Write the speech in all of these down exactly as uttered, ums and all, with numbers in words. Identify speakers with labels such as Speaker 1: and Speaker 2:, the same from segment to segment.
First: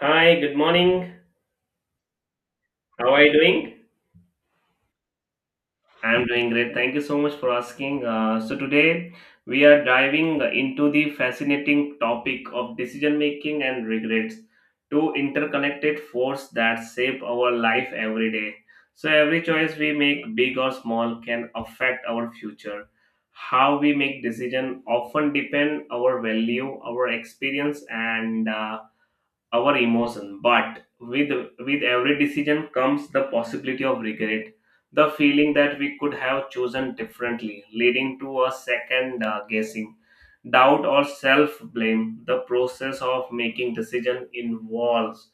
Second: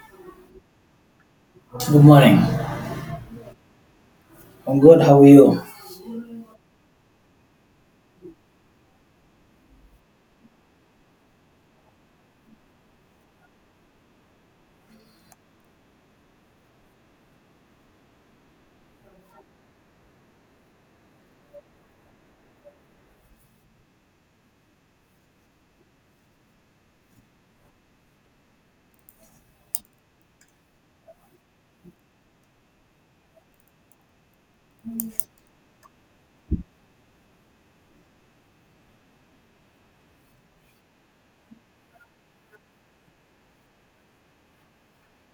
Speaker 1: Hi, good morning.
Speaker 2: Good morning.
Speaker 1: How are you doing?
Speaker 2: I'm good. How are you?
Speaker 1: I'm doing great. Thank you so much for asking. Uh, so, today we are diving into the fascinating topic of decision making and regrets, two interconnected forces that shape our life every day. So, every choice we make, big or small, can affect our future. How we make decision often depend our value, our experience, and uh, our emotion but with with every decision comes the possibility of regret, the feeling that we could have chosen differently, leading to a second uh, guessing, doubt or self blame. The process of making decision involves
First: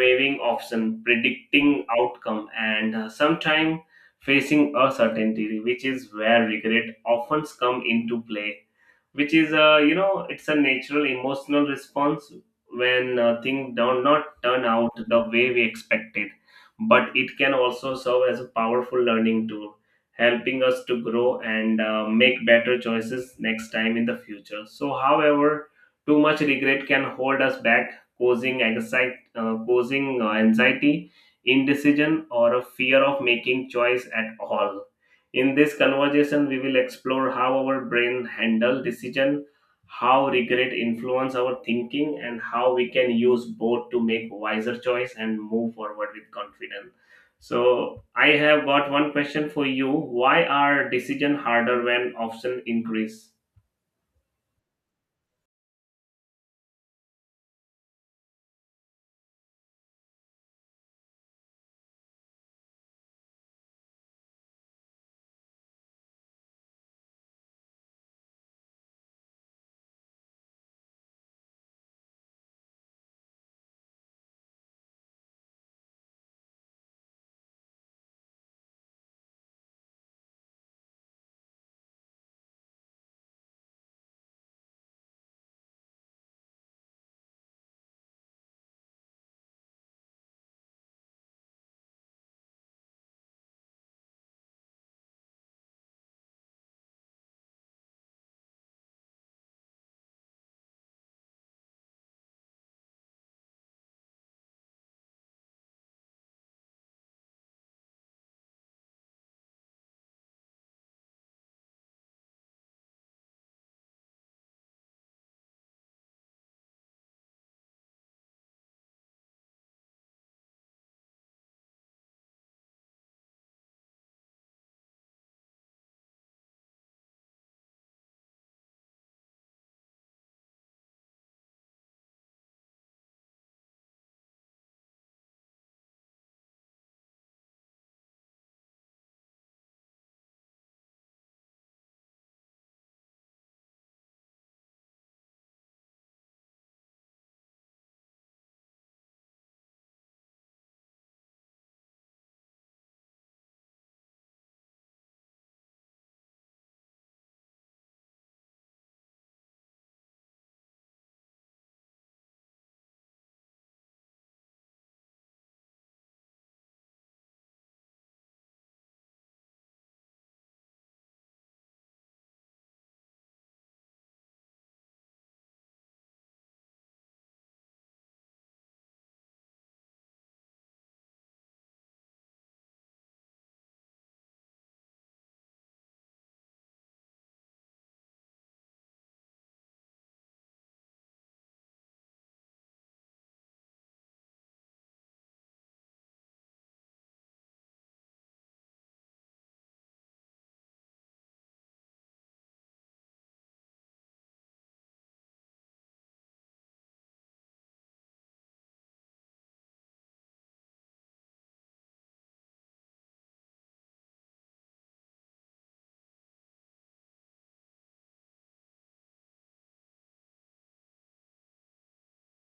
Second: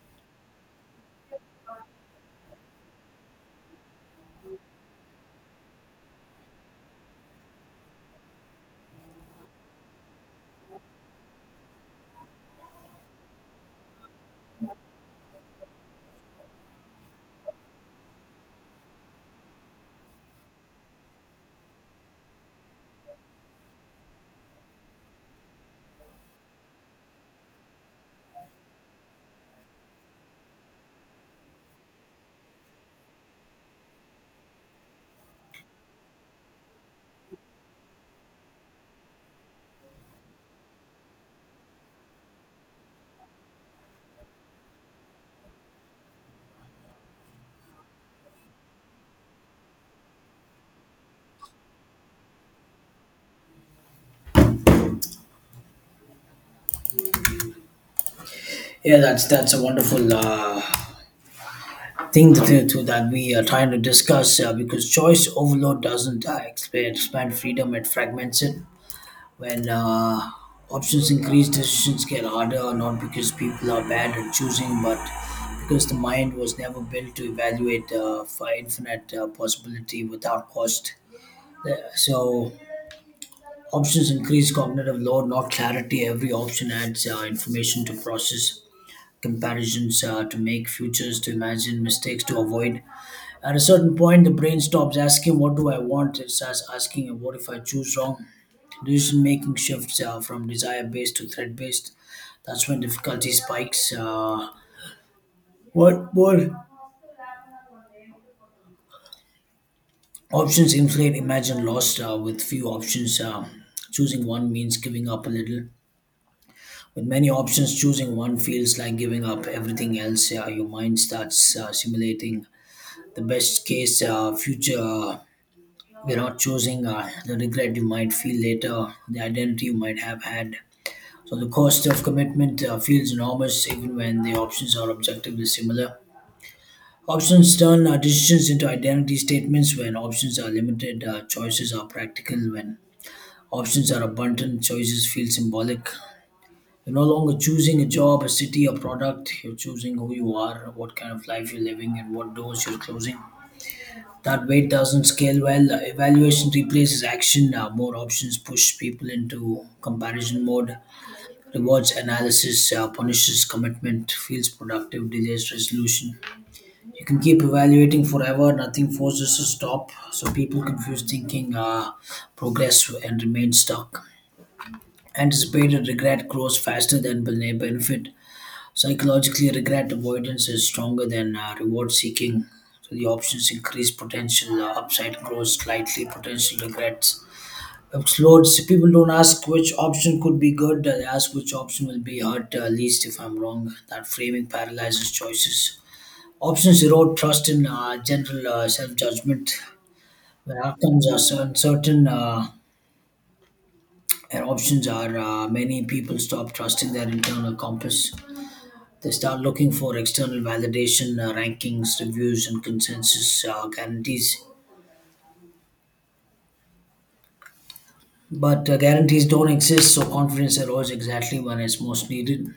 Speaker 1: weighing option, predicting outcome, and uh, sometimes facing uncertainty, which is where regret often come into play, which is uh, you know it's a natural emotional response when uh, things do not turn out the way we expected, but it can also serve as a powerful learning tool, helping us to grow and uh, make better choices next time in the future. So, however, too much regret can hold us back, causing anxiety, uh, causing uh, anxiety, indecision or a fear of making choice at all. In this conversation, we will explore how our brain handle decision, how regret influence our thinking, and how we can use both to make wiser choice and move forward with confidence. So, I have got one question for you. Why are decision harder when option increase?
Speaker 2: Yeah, that's that's a wonderful uh, thing to, to to that we are trying to discuss uh, because choice overload doesn't uh, expand expand freedom; it fragments it. When uh, options increase, decisions get harder. Not because people are bad at choosing, but because the mind was never built to evaluate uh, for infinite uh, possibility without cost. Yeah, so options increase cognitive load, not clarity. Every option adds uh, information to process, comparisons uh, to make, futures to imagine, mistakes to avoid. At a certain point, the brain stops asking, "What do I want?" It starts asking, "What if I choose wrong?" Decision making shifts uh, from desire based to threat based. That's when difficulty spikes. Uh, what more options inflate? Imagine lost uh, with few options. Uh, choosing one means giving up a little. With many options, choosing one feels like giving up everything else. Uh, your mind starts uh, simulating the best case uh, future, uh, we're not choosing uh, the regret you might feel later, the identity you might have had. So the cost of commitment uh, feels enormous even when the options are objectively similar. Options turn uh, decisions into identity statements. When options are limited, uh, choices are practical; when options are abundant, choices feel symbolic. You're no longer choosing a job, a city, a product. You're choosing who you are, what kind of life you're living, and what doors you're closing. That weight doesn't scale well. Evaluation replaces action. Uh, more options push people into comparison mode. Rewards analysis uh, punishes commitment, feels productive, delays resolution. You can keep evaluating forever, nothing forces a stop. So people confuse thinking, uh, progress, and remain stuck. Anticipated regret grows faster than bene- benefit. Psychologically, regret avoidance is stronger than uh, reward seeking. So the options increase potential, uh, upside grows slightly. Potential regrets explodes. People don't ask which option could be good. uh, They ask which option will be hurt uh, least if I'm wrong. That framing paralyzes choices. Options erode trust in uh, general uh, self judgment. When outcomes are so uncertain uh, and options are uh, many, people stop trusting their internal compass. They start looking for external validation, uh, rankings, reviews, and consensus uh, guarantees. But uh, guarantees don't exist, so confidence erodes exactly when it's most needed.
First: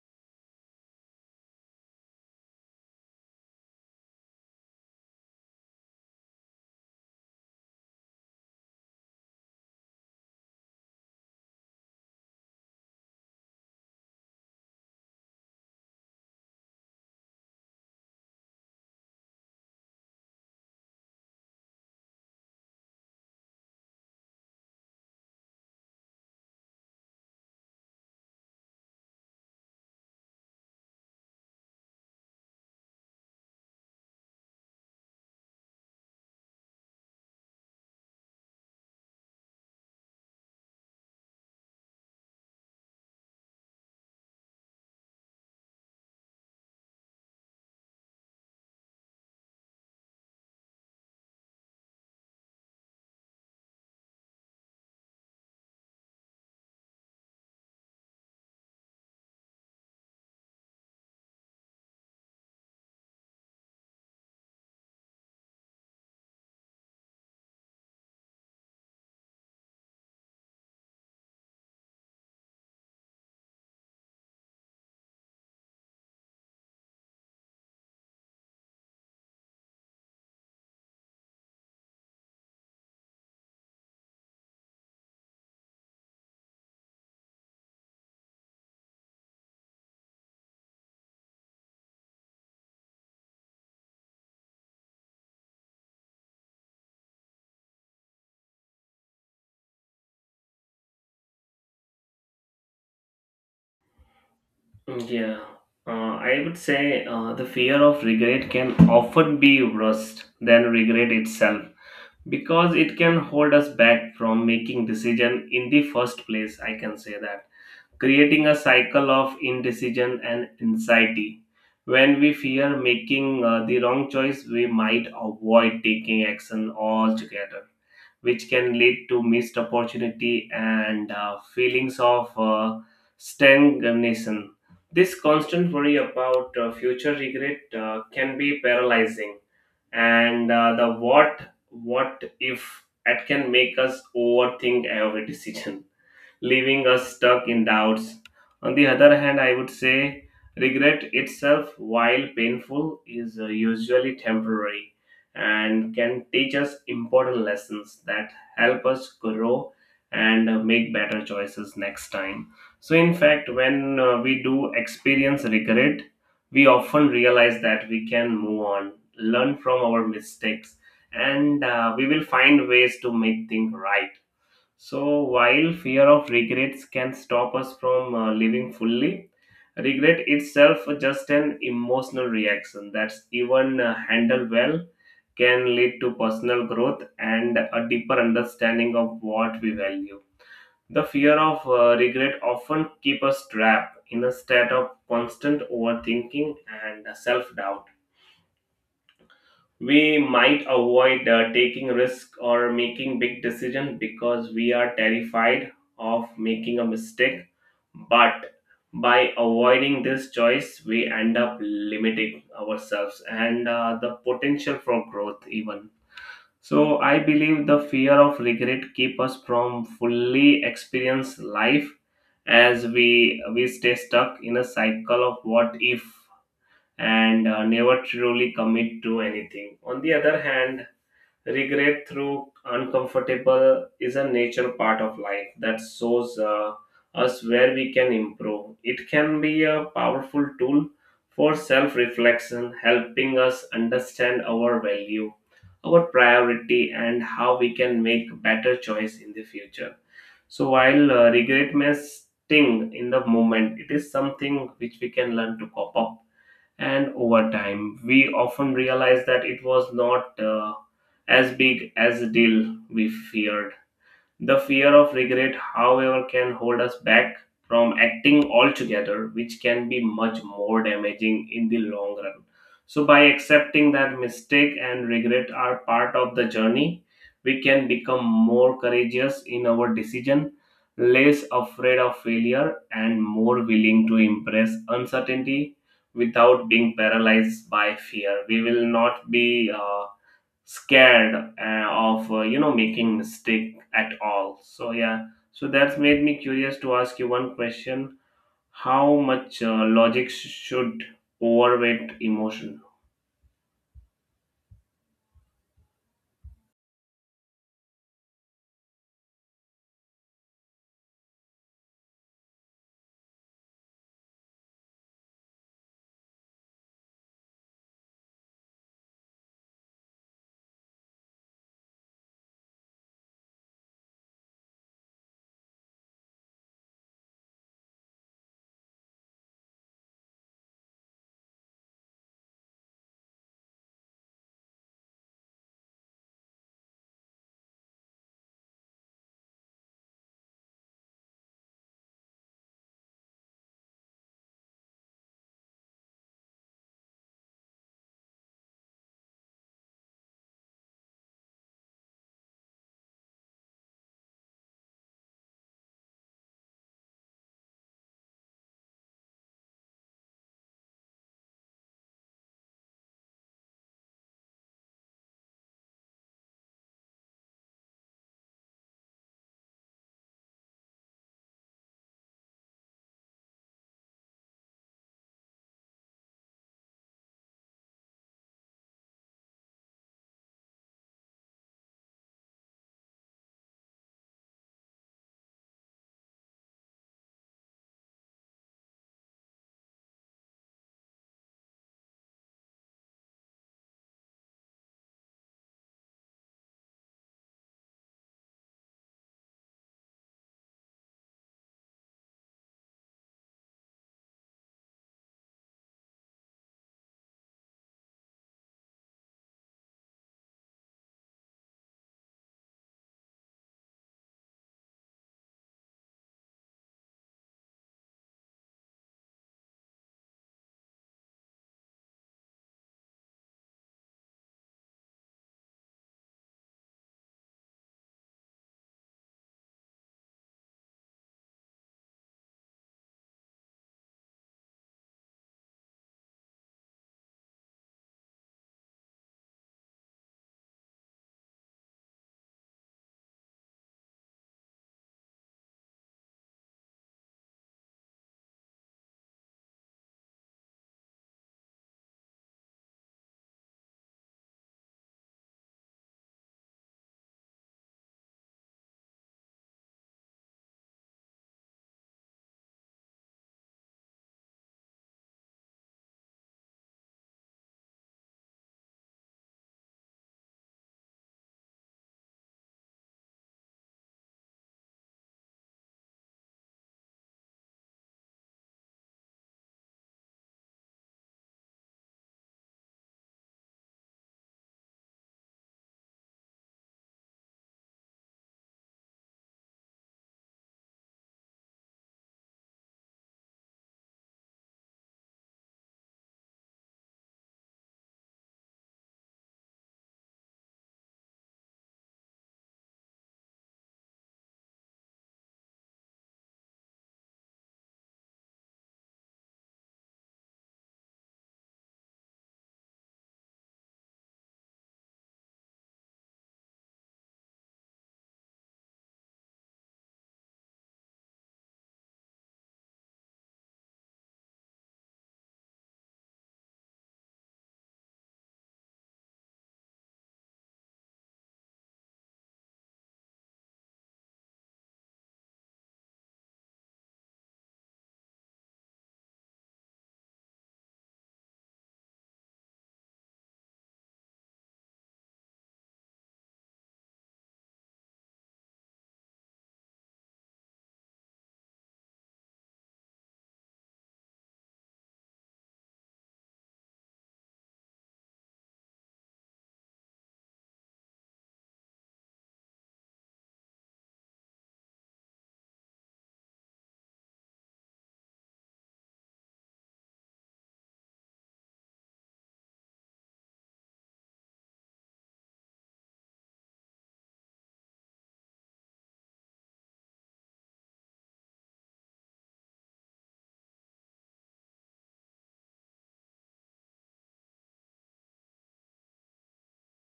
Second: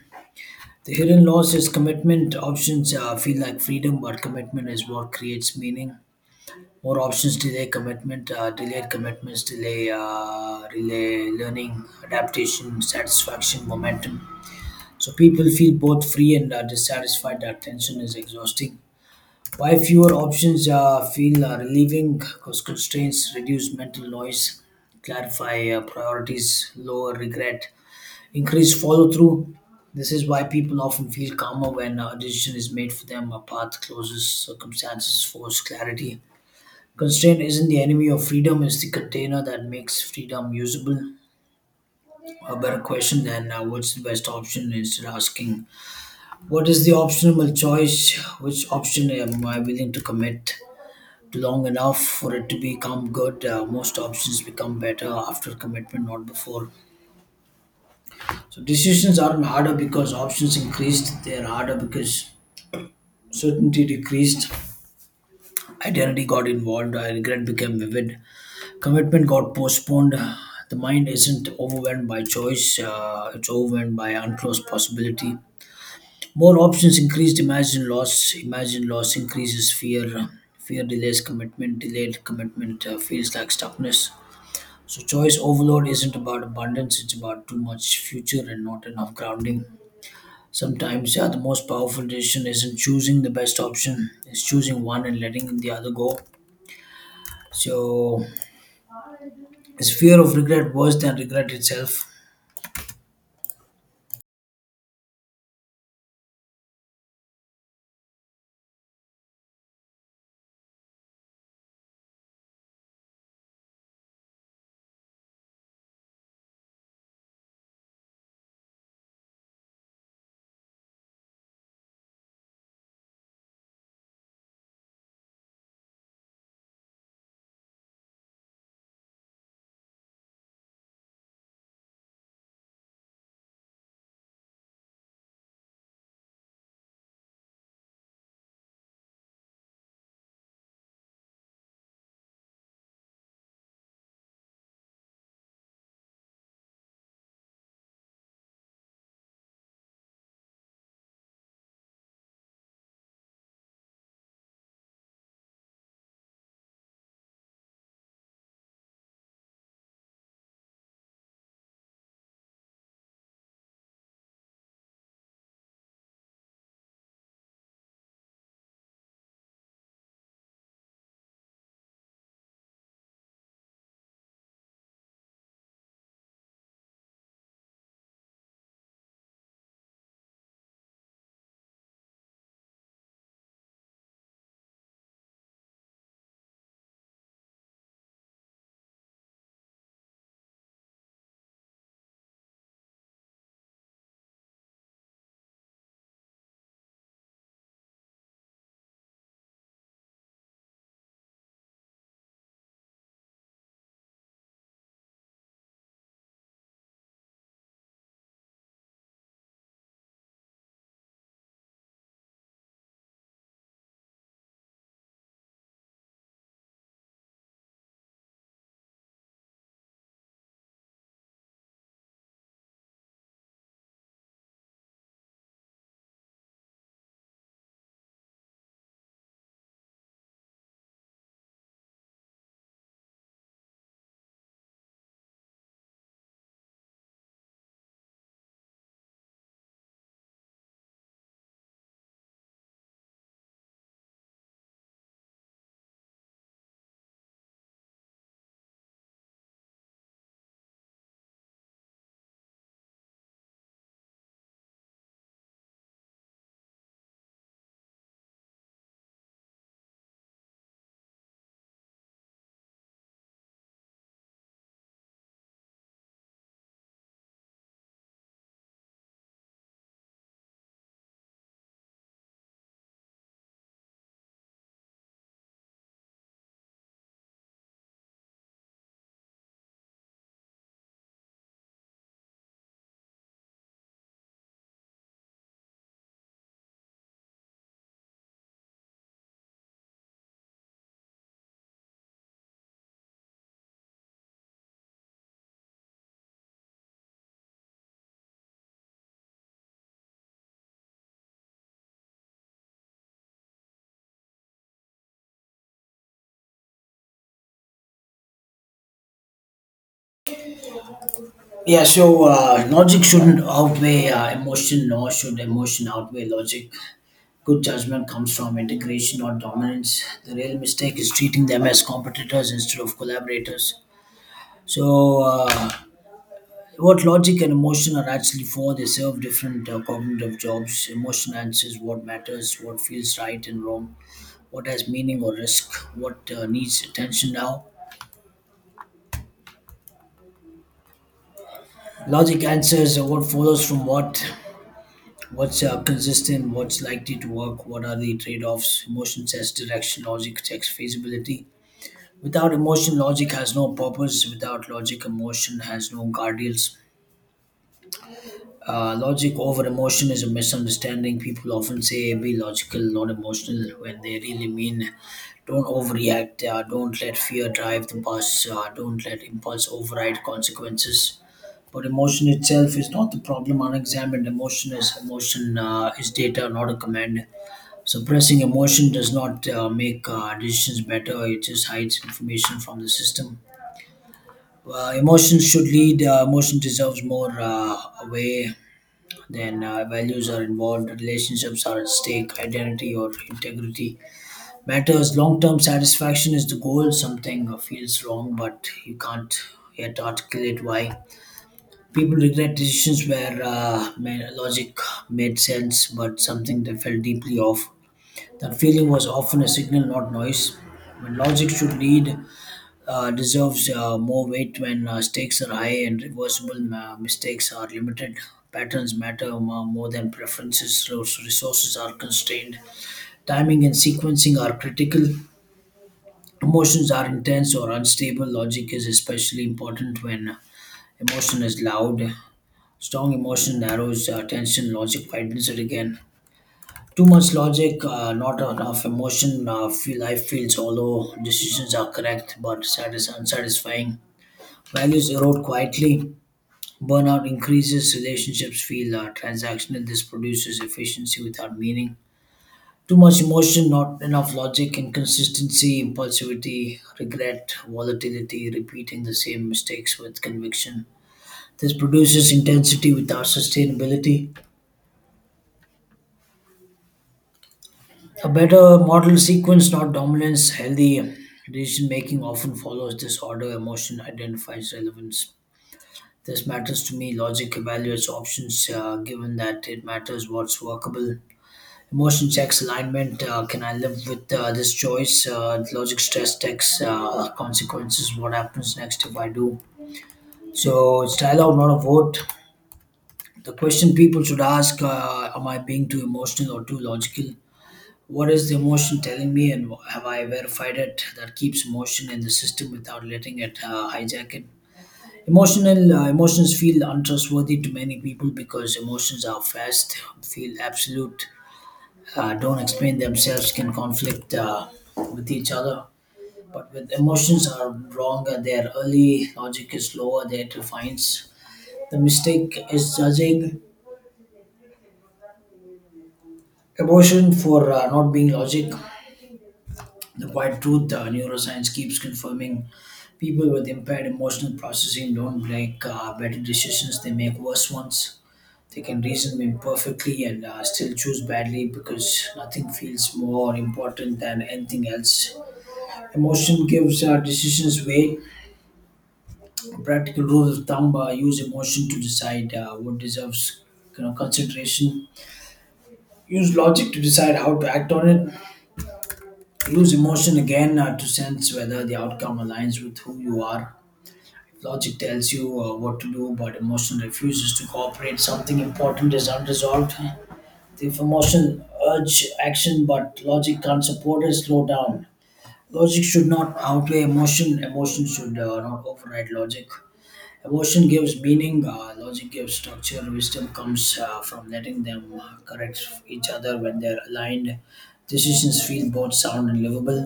Speaker 2: The hidden loss is commitment. Options uh, feel like freedom, but commitment is what creates meaning. More options delay commitment, uh, delayed commitments delay uh, relay learning, adaptation, satisfaction, momentum. So people feel both free and uh, dissatisfied. That tension is exhausting. Why fewer options uh, feel uh, relieving, because constraints reduce mental noise, clarify uh, priorities, lower regret, increase follow through. This is why people often feel calmer when a decision is made for them, a path closes, circumstances force clarity. Constraint isn't the enemy of freedom, it's the container that makes freedom usable. A better question than uh, what's the best option, instead asking what is the optimal choice, which option am I willing to commit long enough for it to become good. Uh, most options become better after commitment, not before. So decisions aren't harder because options increased. They're harder because certainty decreased. Identity got involved. Uh, regret became vivid. Commitment got postponed. The mind isn't overwhelmed by choice. Uh, it's overwhelmed by unclosed possibility. More options increased. Imagine loss. Imagine loss increases fear. Fear delays commitment. Delayed commitment uh, feels like stuckness. So choice overload isn't about abundance, it's about too much future and not enough grounding. Sometimes, yeah, the most powerful decision isn't choosing the best option, it's choosing one and letting the other go. So, is fear of regret worse than regret itself?
Speaker 1: Yeah, uh, I would say uh, the fear of regret can often be worse than regret itself, because it can hold us back from making decision in the first place. I can say that, creating a cycle of indecision and anxiety. When we fear making uh, the wrong choice, we might avoid taking action altogether, which can lead to missed opportunity and uh, feelings of uh, stagnation. This constant worry about uh, future regret uh, can be paralyzing, and uh, the what what if, that can make us overthink every decision, leaving us stuck in doubts. On the other hand, I would say regret itself, while painful, is uh, usually temporary and can teach us important lessons that help us grow and uh, make better choices next time. So, in fact, when uh, we do experience regret, we often realize that we can move on, learn from our mistakes, and uh, we will find ways to make things right. So, while fear of regrets can stop us from uh, living fully, regret itself just an emotional reaction that's even uh, handled well can lead to personal growth and a deeper understanding of what we value. The fear of uh, regret often keep us trapped in a state of constant overthinking and self-doubt. We might avoid uh, taking risk or making big decisions because we are terrified of making a mistake. But, by avoiding this choice, we end up limiting ourselves and uh, the potential for growth even. So I believe the fear of regret keep us from fully experience life, as we we stay stuck in a cycle of what if and uh, never truly commit to anything. On the other hand, regret through uncomfortable is a nature part of life that shows uh, us where we can improve. It can be a powerful tool for self reflection, helping us understand our value, our priority, and how we can make better choice in the future. So while uh, regret may sting in the moment, it is something which we can learn to cope up, and over time we often realize that it was not uh, as big as a deal we feared. The fear of regret, however, can hold us back from acting altogether, which can be much more damaging in the long run. So, by accepting that mistake and regret are part of the journey, we can become more courageous in our decision, less afraid of failure, and more willing to embrace uncertainty without being paralyzed by fear. We will not be uh, scared uh, of uh, you know making mistake at all. So yeah, so that's made me curious to ask you one question. How much uh, logic sh- should overweight emotion?
Speaker 2: Yeah, so uh, logic shouldn't outweigh uh, emotion, nor should emotion outweigh logic. Good judgment comes from integration, not dominance. The real mistake is treating them as competitors instead of collaborators. So, uh, what logic and emotion are actually for, they serve different uh, cognitive jobs. Emotion answers what matters, what feels right and wrong, what has meaning or risk, what uh, needs attention now. Logic answers uh, what follows from what, what's uh, consistent, what's likely to work, what are the trade offs. Emotion sets direction, logic checks feasibility. Without emotion, logic has no purpose. Without logic, emotion has no guardrails. Uh, logic over emotion is a misunderstanding. People often say be logical, not emotional, when they really mean don't overreact, uh, don't let fear drive the bus, uh, don't let impulse override consequences. But emotion itself is not the problem. Unexamined emotion is emotion uh, is data, not a command. Suppressing emotion does not uh, make uh, decisions better. It just hides information from the system. Uh, emotions should lead. Uh, emotion deserves more uh, way then uh, values are involved, relationships are at stake, identity or integrity matters. Long term satisfaction is the goal. Something uh, feels wrong, but you can't yet articulate why. People regret decisions where uh, ma- logic made sense, but something they felt deeply off. That feeling was often a signal, not noise. When logic should lead, uh, deserves uh, more weight when uh, stakes are high and reversible uh, mistakes are limited. Patterns matter m- more than preferences. Res- Resources are constrained. Timing and sequencing are critical. Emotions are intense or unstable. Logic is especially important when emotion is loud. Strong emotion narrows uh, tension. Logic widens it again. Too much logic, uh, not enough emotion. Uh, feel life feels hollow. Decisions are correct but satis- unsatisfying. Values erode quietly. Burnout increases. Relationships feel uh, transactional. This produces efficiency without meaning. Too much emotion, not enough logic, inconsistency, impulsivity, regret, volatility, repeating the same mistakes with conviction. This produces intensity without sustainability. A better model sequence, not dominance, healthy decision making often follows this order. Emotion identifies relevance, this matters to me. Logic evaluates options uh, given that it matters what's workable. Emotion checks alignment. Uh, can I live with uh, this choice? Uh, logic stress checks uh, consequences. What happens next if I do? So it's dialogue, not a vote. The question people should ask, uh, am I being too emotional or too logical? What is the emotion telling me, and have I verified it? That keeps emotion in the system without letting it uh, hijack it. Emotional uh, emotions feel untrustworthy to many people because emotions are fast, feel absolute, uh, don't explain themselves, can conflict uh, with each other. But with emotions are wrong, their early logic is slower, their defines. The mistake is judging emotion for uh, not being logic. The quiet truth, uh, neuroscience keeps confirming, people with impaired emotional processing don't make uh, better decisions, they make worse ones. They can reason me perfectly and uh, still choose badly because nothing feels more important than anything else. Emotion gives uh, decisions way. A practical rule of thumb: uh, use emotion to decide uh, what deserves, you know, consideration. Use logic to decide how to act on it. Use emotion again uh, to sense whether the outcome aligns with who you are. Logic tells you uh, what to do, but emotion refuses to cooperate. Something important is unresolved. The emotion urge action, but logic can't support it. Slow down. Logic should not outweigh emotion. Emotion should uh, not override logic. Emotion gives meaning. Uh, logic gives structure. Wisdom comes uh, from letting them uh, correct each other when they're aligned. Decisions feel both sound and livable.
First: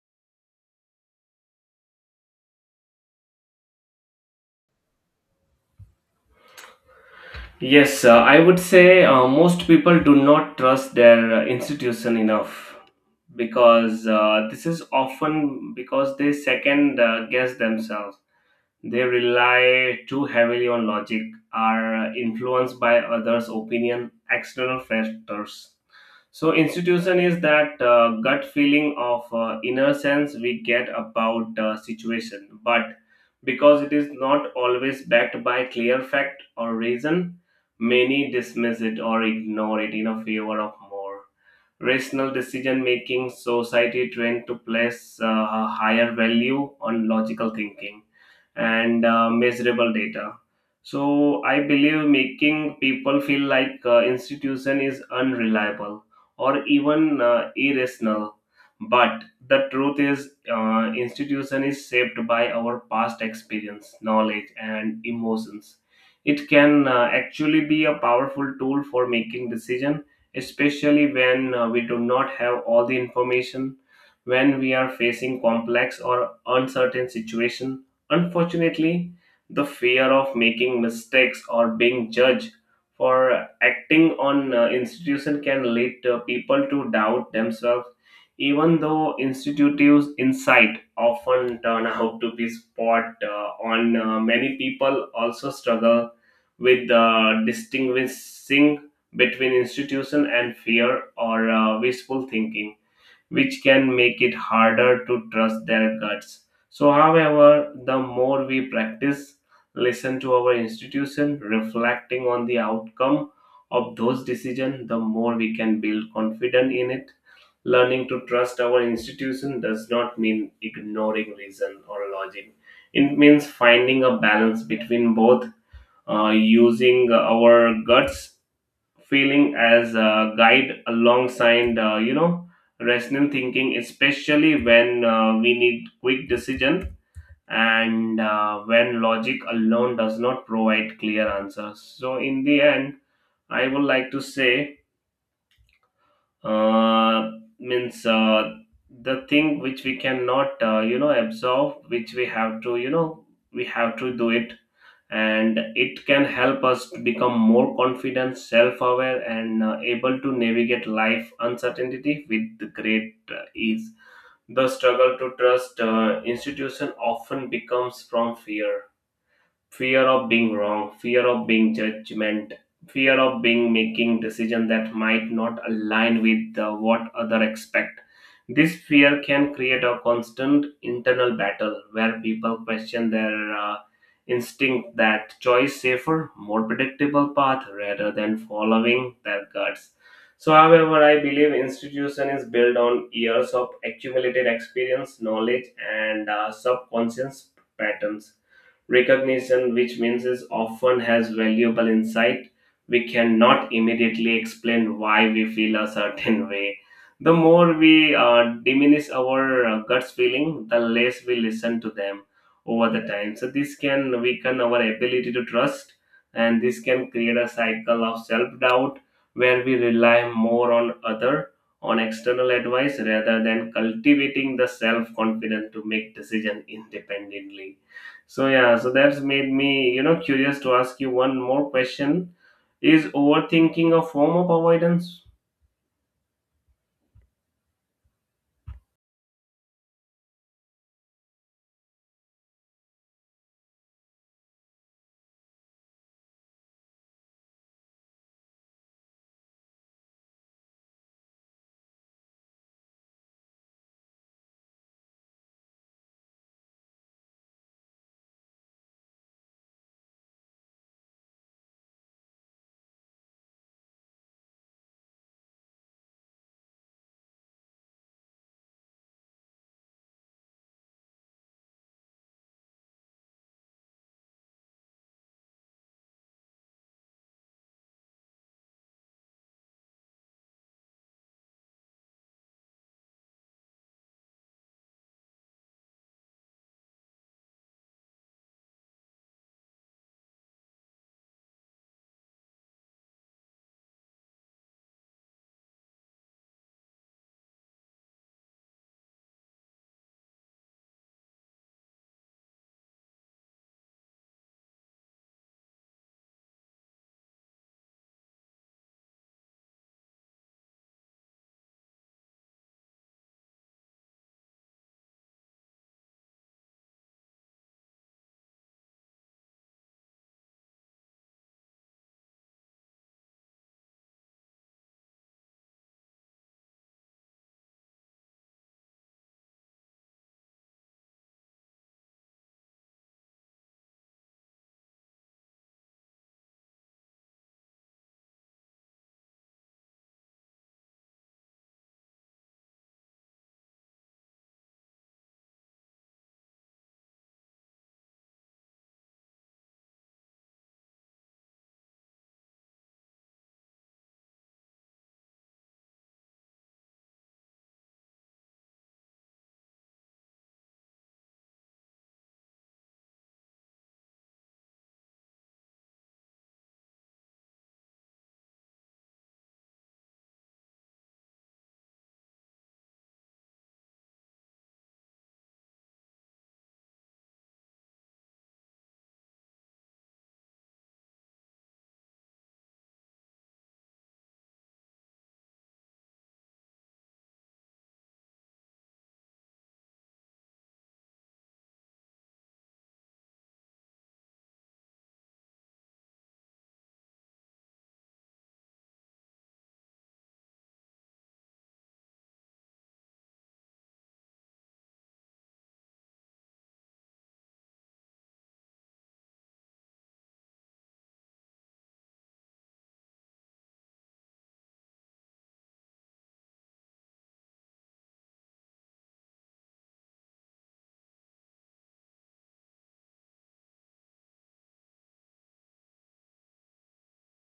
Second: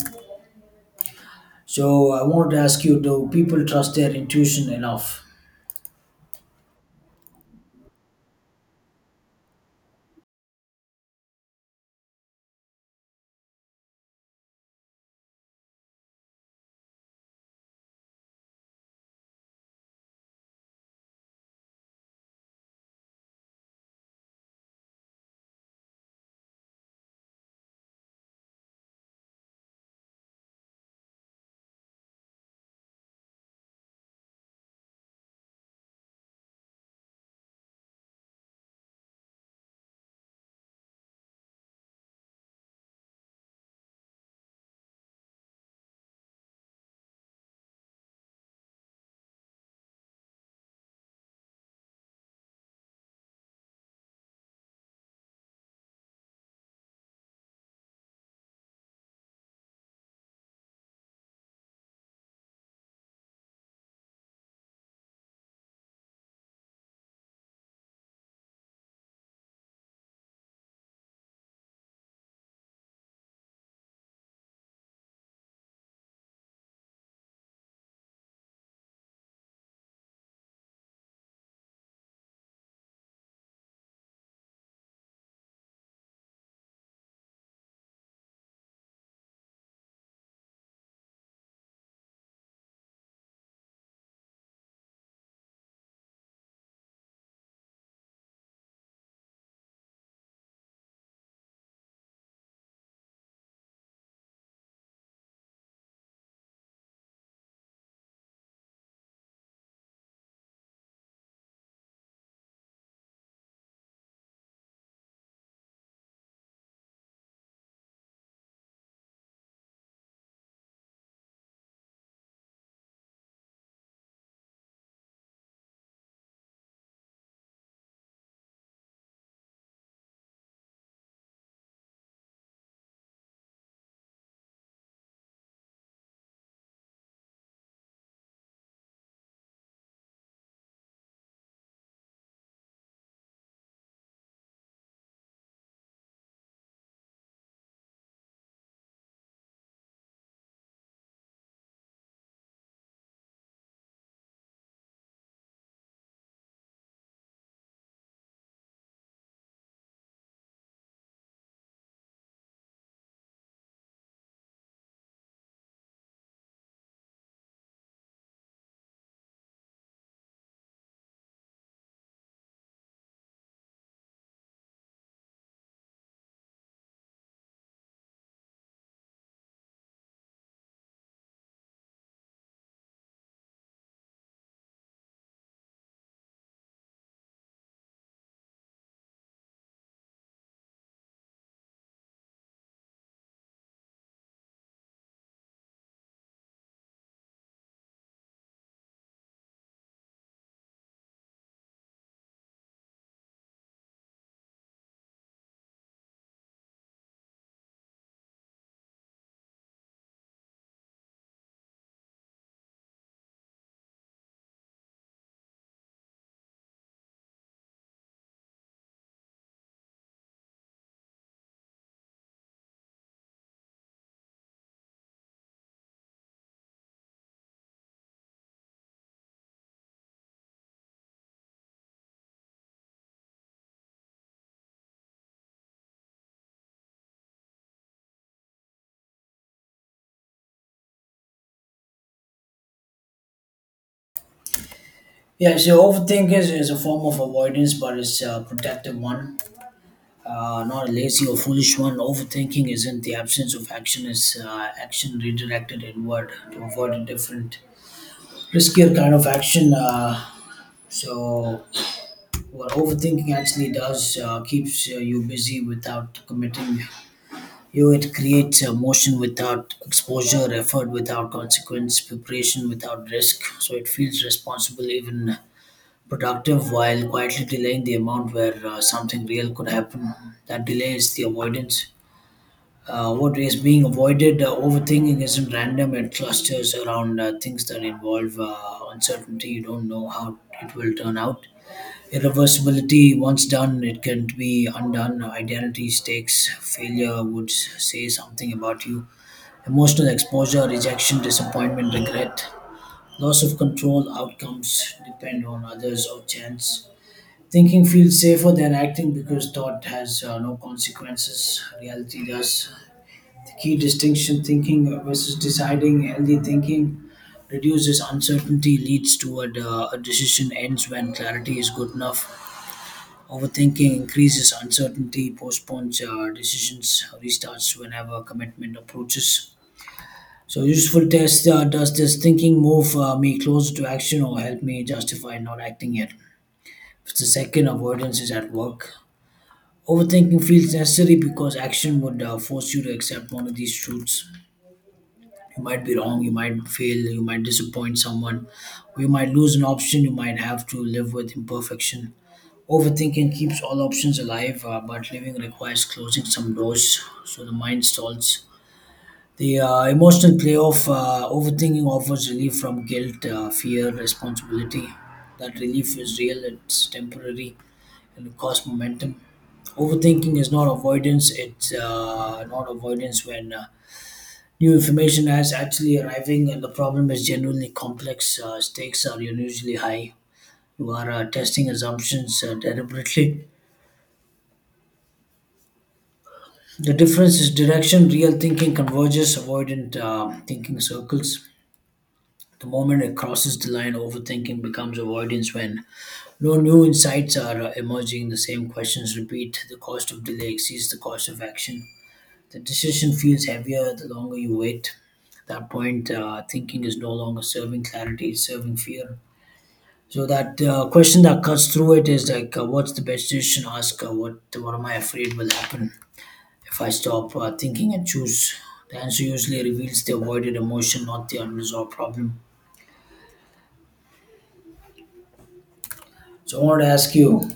Speaker 2: So I wanted to ask you: do people trust their intuition enough?
Speaker 1: Yes, uh, I would say uh, most people do not trust their uh, institution enough, because uh, this is often because they second uh, guess themselves. They rely too heavily on logic, are influenced by others opinion, external factors. So institution is that uh, gut feeling of uh, inner sense we get about uh, situation, but because it is not always backed by clear fact or reason, many dismiss it or ignore it in a favor of more rational decision making. Society trained to place uh, a higher value on logical thinking and uh, measurable data. So I believe making people feel like uh, institution is unreliable or even uh, irrational. But the truth is, uh, institution is shaped by our past experience, knowledge, and emotions. It can uh, actually be a powerful tool for making decision, especially when uh, we do not have all the information, when we are facing complex or uncertain situation. Unfortunately, the fear of making mistakes or being judged for acting on uh, institution can lead to people to doubt themselves, even though institutes' insight often turn out to be spot uh, on. Uh, many people also struggle with uh, distinguishing between institution and fear or uh, wishful thinking, which can make it harder to trust their guts. So, however, the more we practice, listen to our institution, reflecting on the outcome of those decisions, the more we can build confidence in it. Learning to trust our institution does not mean ignoring reason or logic. It means finding a balance between both, uh, using our guts feeling as a guide alongside uh, you know rational thinking, especially when uh, we need quick decision and uh, when logic alone does not provide clear answers. So in the end, I would like to say, uh, means uh, the thing which we cannot uh, you know absorb, which we have to you know we have to do it, and it can help us to become more confident, self-aware, and uh, able to navigate life uncertainty with great uh, ease. The struggle to trust uh, institution often becomes from fear, fear of being wrong, fear of being judgment, fear of being making decision that might not align with uh, what other expect. This fear can create a constant internal battle where people question their uh, instinct, that choice safer, more predictable path rather than following their guts. So, however, I believe institution is built on years of accumulated experience, knowledge, and uh, subconscious patterns recognition, which means is often has valuable insight. We cannot immediately explain why we feel a certain way. The more we uh, diminish our uh, gut's feeling, the less we listen to them over the time. So this can weaken our ability to trust, and this can create a cycle of self-doubt where we rely more on other, on external advice rather than cultivating the self-confidence to make decision independently. So yeah, so that's made me, you know, curious to ask you one more question. Is overthinking a form of avoidance?
Speaker 2: Yeah, so overthinking is, is a form of avoidance, but it's a protective one uh, not a lazy or foolish one. Overthinking isn't the absence of action, it's uh, action redirected inward to avoid a different, riskier kind of action. Uh, so, what overthinking actually does uh, keeps uh, you busy without committing you. It creates uh, motion without exposure, effort without consequence, preparation without risk. So, it feels responsible, even productive, while quietly delaying the amount where uh, something real could happen. That delay is the avoidance. Uh, what is being avoided? Uh, overthinking isn't random, it clusters around uh, things that involve uh, uncertainty. You don't know how it will turn out. Irreversibility, once done, it can be undone. Identity stakes, failure would s- say something about you. Emotional exposure, rejection, disappointment, regret, loss of control, outcomes depend on others or chance. Thinking feels safer than acting because thought has uh, no consequences, reality does. The key distinction thinking versus deciding healthy thinking reduces uncertainty, leads toward uh, a decision ends when clarity is good enough. Overthinking increases uncertainty, postpones uh, decisions, restarts whenever commitment approaches. So, useful test, uh, does this thinking move uh, me closer to action or help me justify not acting yet? If it's the second, avoidance is at work. Overthinking feels necessary because action would uh, force you to accept one of these truths. You might be wrong, you might fail, you might disappoint someone, or you might lose an option, you might have to live with imperfection. Overthinking keeps all options alive, uh, but living requires closing some doors, so the mind stalls. The uh, emotional playoff, uh, overthinking offers relief from guilt, uh, fear, responsibility. That relief is real, it's temporary, and it costs momentum. Overthinking is not avoidance, it's uh, not avoidance when uh, new information as actually arriving, and the problem is genuinely complex. Uh, stakes are unusually high. You are uh, testing assumptions uh, deliberately. The difference is direction. Real thinking converges, avoidant uh, thinking circles. The moment it crosses the line, overthinking becomes avoidance when no new insights are uh, emerging. The same questions repeat. The cost of delay exceeds the cost of action. The decision feels heavier the longer you wait. At that point, uh, thinking is no longer serving clarity, it's serving fear. So that uh, question that cuts through it is like, uh, what's the best decision? Ask, uh, what what am I afraid will happen if I stop uh, thinking and choose? The answer usually reveals the avoided emotion, not the unresolved problem. So I want to ask you,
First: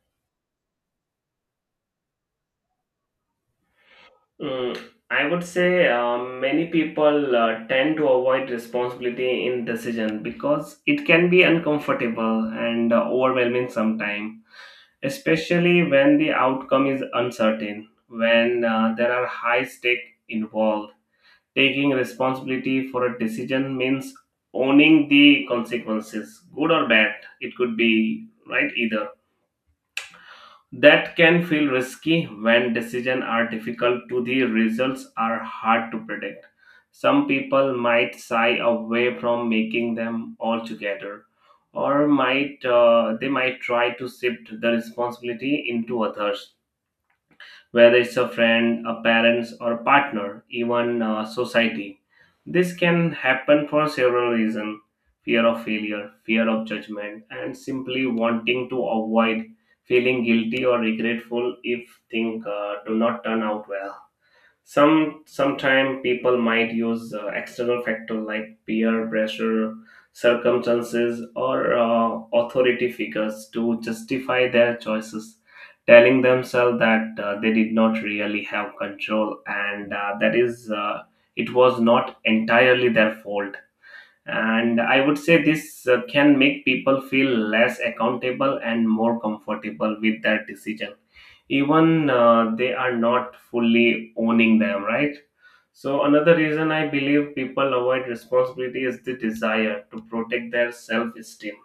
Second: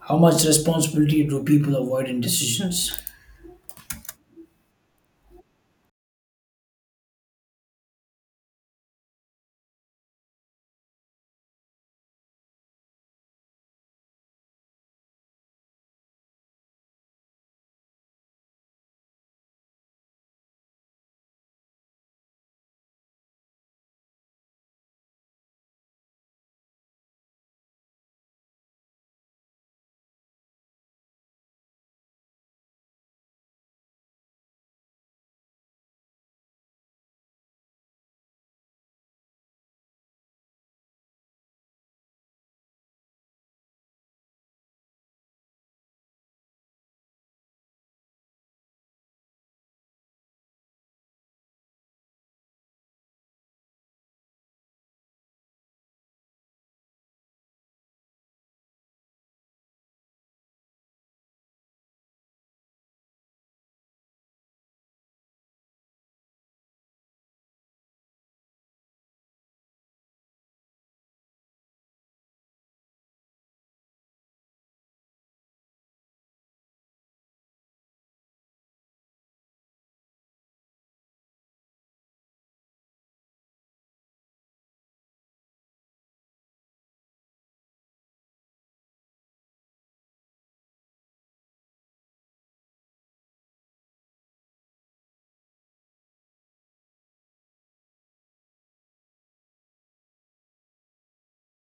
Speaker 2: how much responsibility do people avoid in decisions?
Speaker 1: Mm, I would say uh, many people uh, tend to avoid responsibility in decision because it can be uncomfortable and uh, overwhelming sometimes, especially when the outcome is uncertain, when uh, there are high stake involved. Taking responsibility for a decision means owning the consequences, good or bad. It could be right either. That can feel risky when decisions are difficult to the results are hard to predict. Some people might shy away from making them altogether, or might uh, they might try to shift the responsibility into others, whether it's a friend, a parents, or a partner, even uh, society. This can happen for several reasons: fear of failure, fear of judgment, and simply wanting to avoid feeling guilty or regretful if things uh, do not turn out well. Some sometime people might use uh, external factor like peer pressure, circumstances, or uh, authority figures to justify their choices, telling themselves that uh, they did not really have control, and uh, that is uh, it was not entirely their fault. And I would say this uh, can make people feel less accountable and more comfortable with their decision, even uh, they are not fully owning them, right? So another reason I believe people avoid responsibility is the desire to protect their self esteem.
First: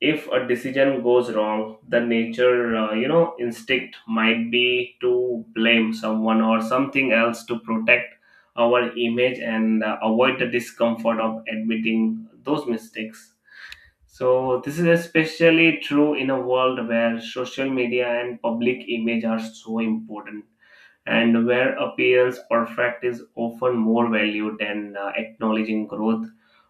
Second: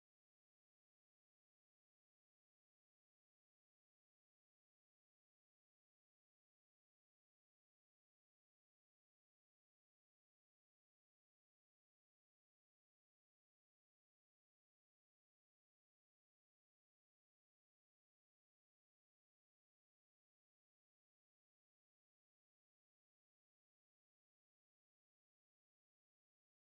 Speaker 1: If a decision goes wrong, the nature uh, you know instinct might be to blame someone or something else to protect our image and uh, avoid the discomfort of admitting those mistakes. So this is especially true in a world where social media and public image are so important, and where appearance perfect is often more valued than uh, acknowledging growth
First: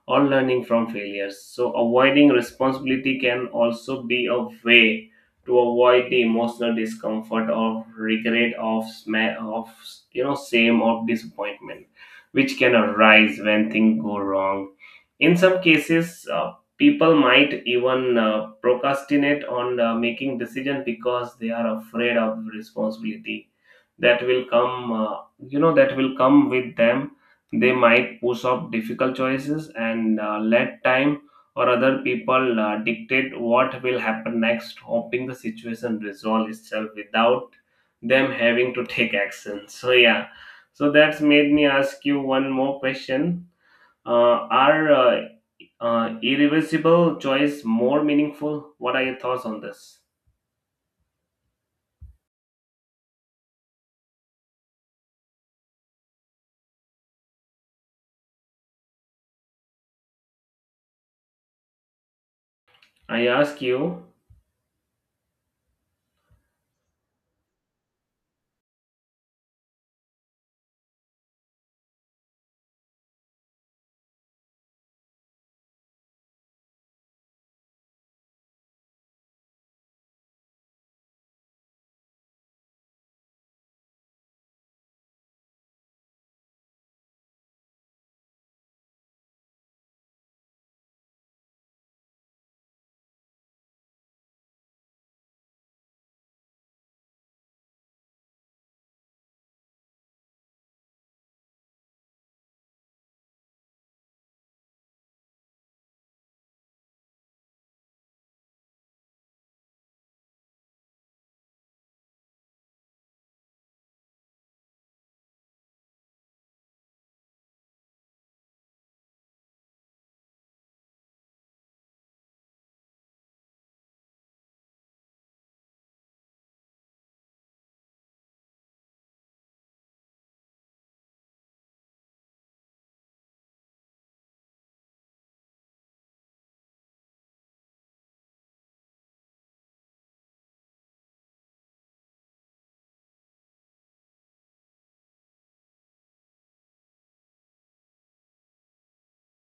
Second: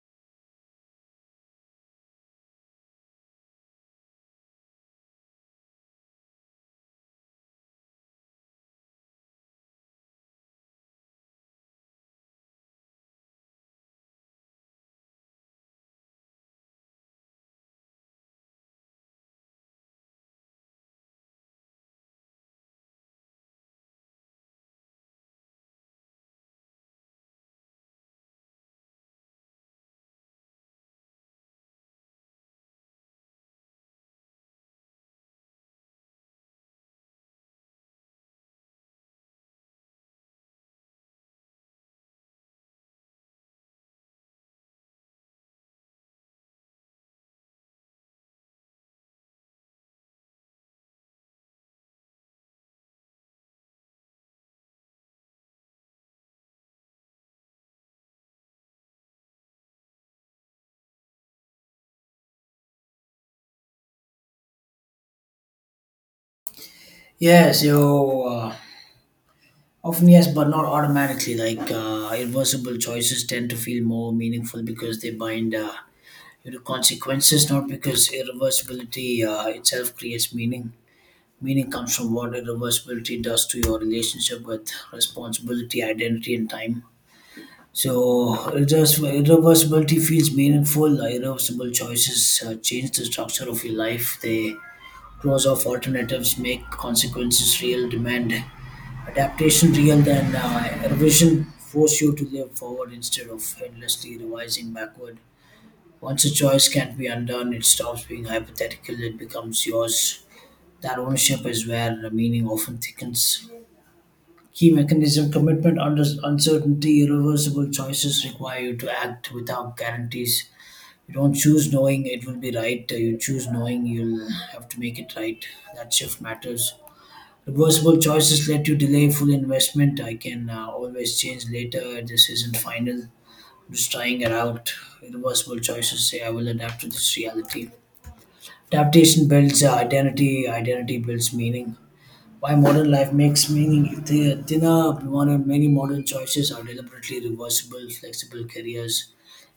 Speaker 1: or learning from failures. So, avoiding responsibility can also be a way to avoid the emotional discomfort or regret of sma- of you know shame or disappointment, which can arise when things go wrong. In some cases, uh, people might even uh, procrastinate on uh, making decision because they are afraid of responsibility that will come. Uh, you know that will come with them. They might push off difficult choices and uh, let time or other people uh, dictate what will happen next, hoping the situation resolve itself without them having to take action. So yeah, so that's made me ask you one more question. Uh, are uh, uh, irreversible choice more meaningful? What are your thoughts on this? I ask you,
Speaker 2: Yes, you, uh, often yes, but not automatically. Like, uh, irreversible choices tend to feel more meaningful because they bind uh, you to consequences, not because irreversibility uh, itself creates meaning. Meaning comes from what irreversibility does to your relationship with responsibility, identity, and time. So, irres- irreversibility feels meaningful. Uh, Irreversible choices uh, change the structure of your life. They close off alternatives, make consequences real, demand adaptation real, then uh, revision force you to live forward instead of endlessly revising backward. Once a choice can't be undone, it stops being hypothetical, it becomes yours. That ownership is where the meaning often thickens. Key mechanism: commitment under uncertainty, irreversible choices require you to act without guarantees. You don't choose knowing it will be right, you choose knowing you'll have to make it right. That shift matters. Reversible choices let you delay full investment. I can uh, always change later. This isn't final. I'm just trying it out. Reversible choices say I will adapt to this reality. Adaptation builds uh, identity, identity builds meaning. Why modern life makes meaning if the thinner modern, many modern choices are deliberately reversible, flexible careers,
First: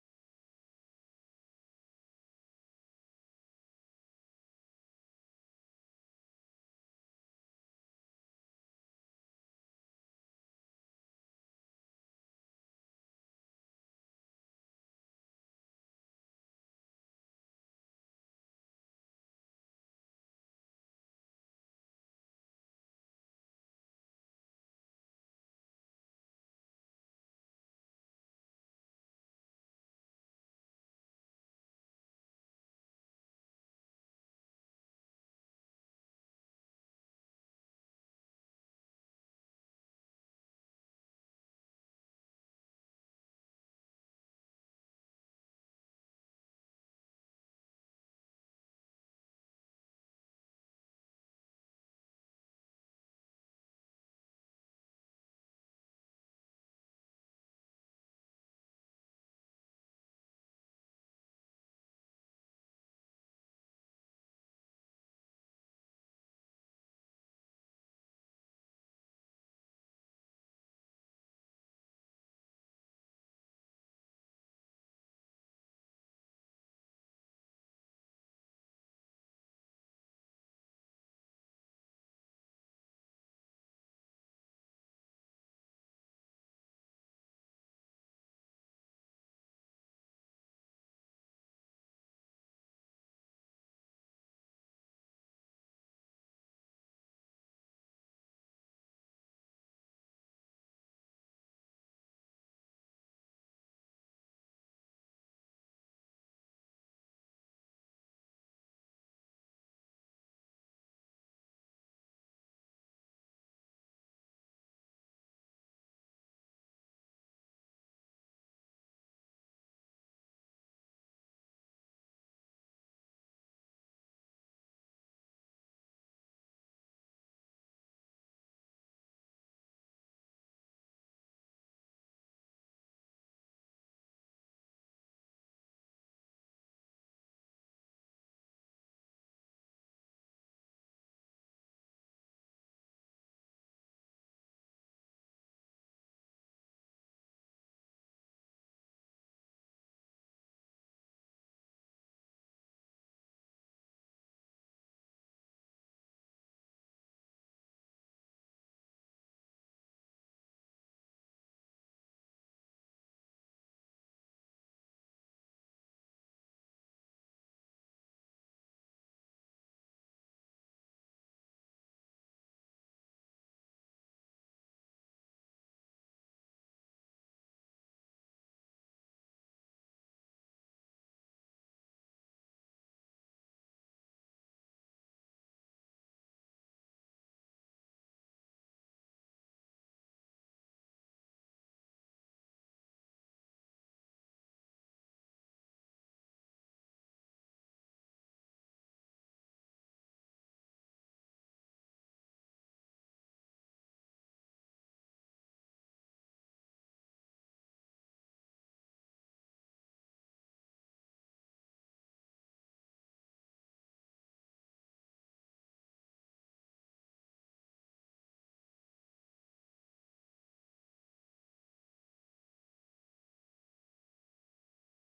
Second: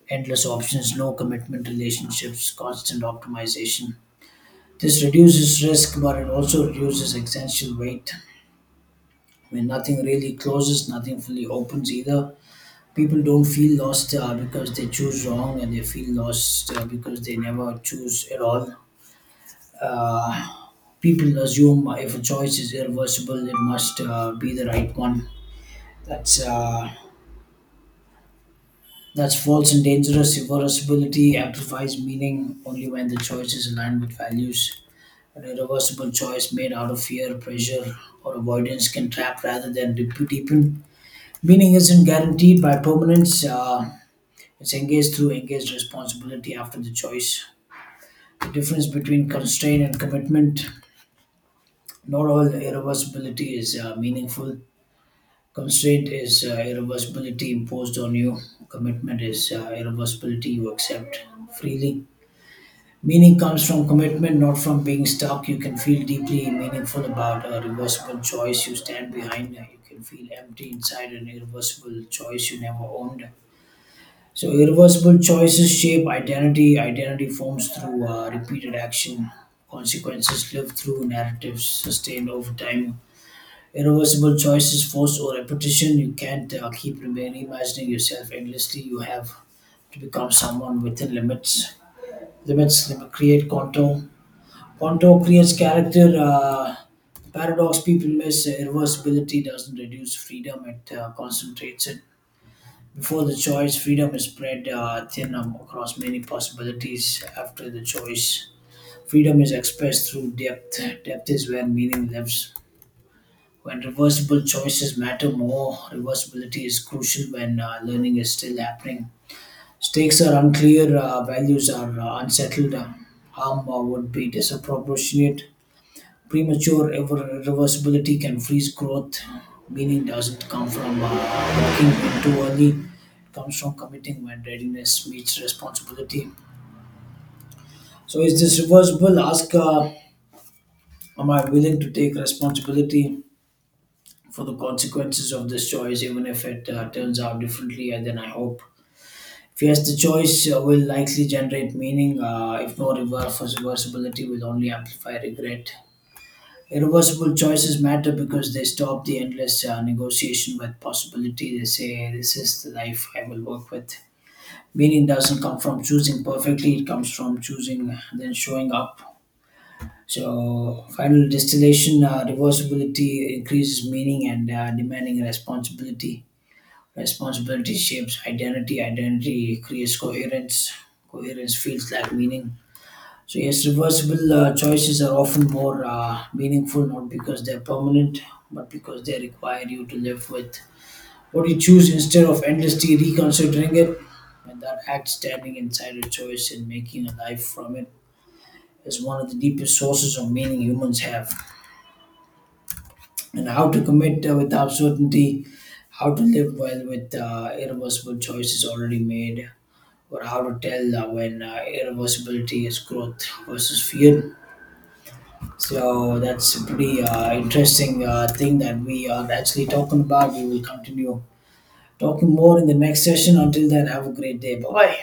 Speaker 2: endless options, no commitment relationships, constant optimization. This reduces risk, but it also reduces existential weight. When nothing really closes, nothing fully opens either. People don't feel lost uh, because they choose wrong, and they feel lost uh, because they never choose at all. Uh, People assume if a choice is irreversible, it must uh, be the right one. That's uh, that's false and dangerous. Irreversibility amplifies meaning only when the choice is aligned with values. An irreversible choice made out of fear, pressure, or avoidance can trap rather than deep- deepen. Meaning isn't guaranteed by permanence. Uh, it's engaged through engaged responsibility after the choice. The difference between constraint and commitment. Not all irreversibility is uh, meaningful. Constraint is uh, irreversibility imposed on you. Commitment is uh, irreversibility you accept freely. Meaning comes from commitment, not from being stuck. You can feel deeply meaningful about a reversible choice you stand behind. You can feel empty inside an irreversible choice you never owned. So, irreversible choices shape identity. Identity forms through uh, repeated action. Consequences live through narratives sustained over time. Irreversible choices force or repetition. You can't uh, keep remaining imagining yourself endlessly. You have to become someone within limits. Limits lim- create contour. Contour creates character. Uh, paradox people miss, uh, irreversibility doesn't reduce freedom, it uh, concentrates it. Before the choice, freedom is spread uh, thin um, across many possibilities. After the choice, freedom is expressed through depth. Depth is where meaning lives. When reversible choices matter more, reversibility is crucial when uh, learning is still happening. Stakes are unclear, uh, values are uh, unsettled, uh, harm uh, would be disproportionate. Premature irre- irreversibility can freeze growth. Meaning doesn't come from uh, walking in too early, it comes from committing when readiness meets responsibility. So, is this reversible? Ask, uh, am I willing to take responsibility for the consequences of this choice, even if it uh, turns out differently uh, than I hope? Yes, the choice uh, will likely generate meaning. Uh, if no, reverse- reversibility will only amplify regret. Irreversible choices matter because they stop the endless uh, negotiation with possibility. They say, this is the life I will work with. Meaning doesn't come from choosing perfectly, it comes from choosing, then showing up. So, final distillation, uh, reversibility increases meaning and uh, demanding responsibility. Responsibility shapes identity. Identity creates coherence. Coherence feels like meaning. So yes, reversible uh, choices are often more uh, meaningful, not because they're permanent, but because they require you to live with what you choose instead of endlessly reconsidering it. And that act, standing inside a choice and making a life from it, is one of the deepest sources of meaning humans have. And how to commit uh, without certainty, how to live well with uh, irreversible choices already made, or how to tell uh, when uh, irreversibility is growth versus fear. So that's a pretty uh, interesting uh, thing that we are actually talking about. We will continue talking more in the next session. Until then, have a great day. Bye bye.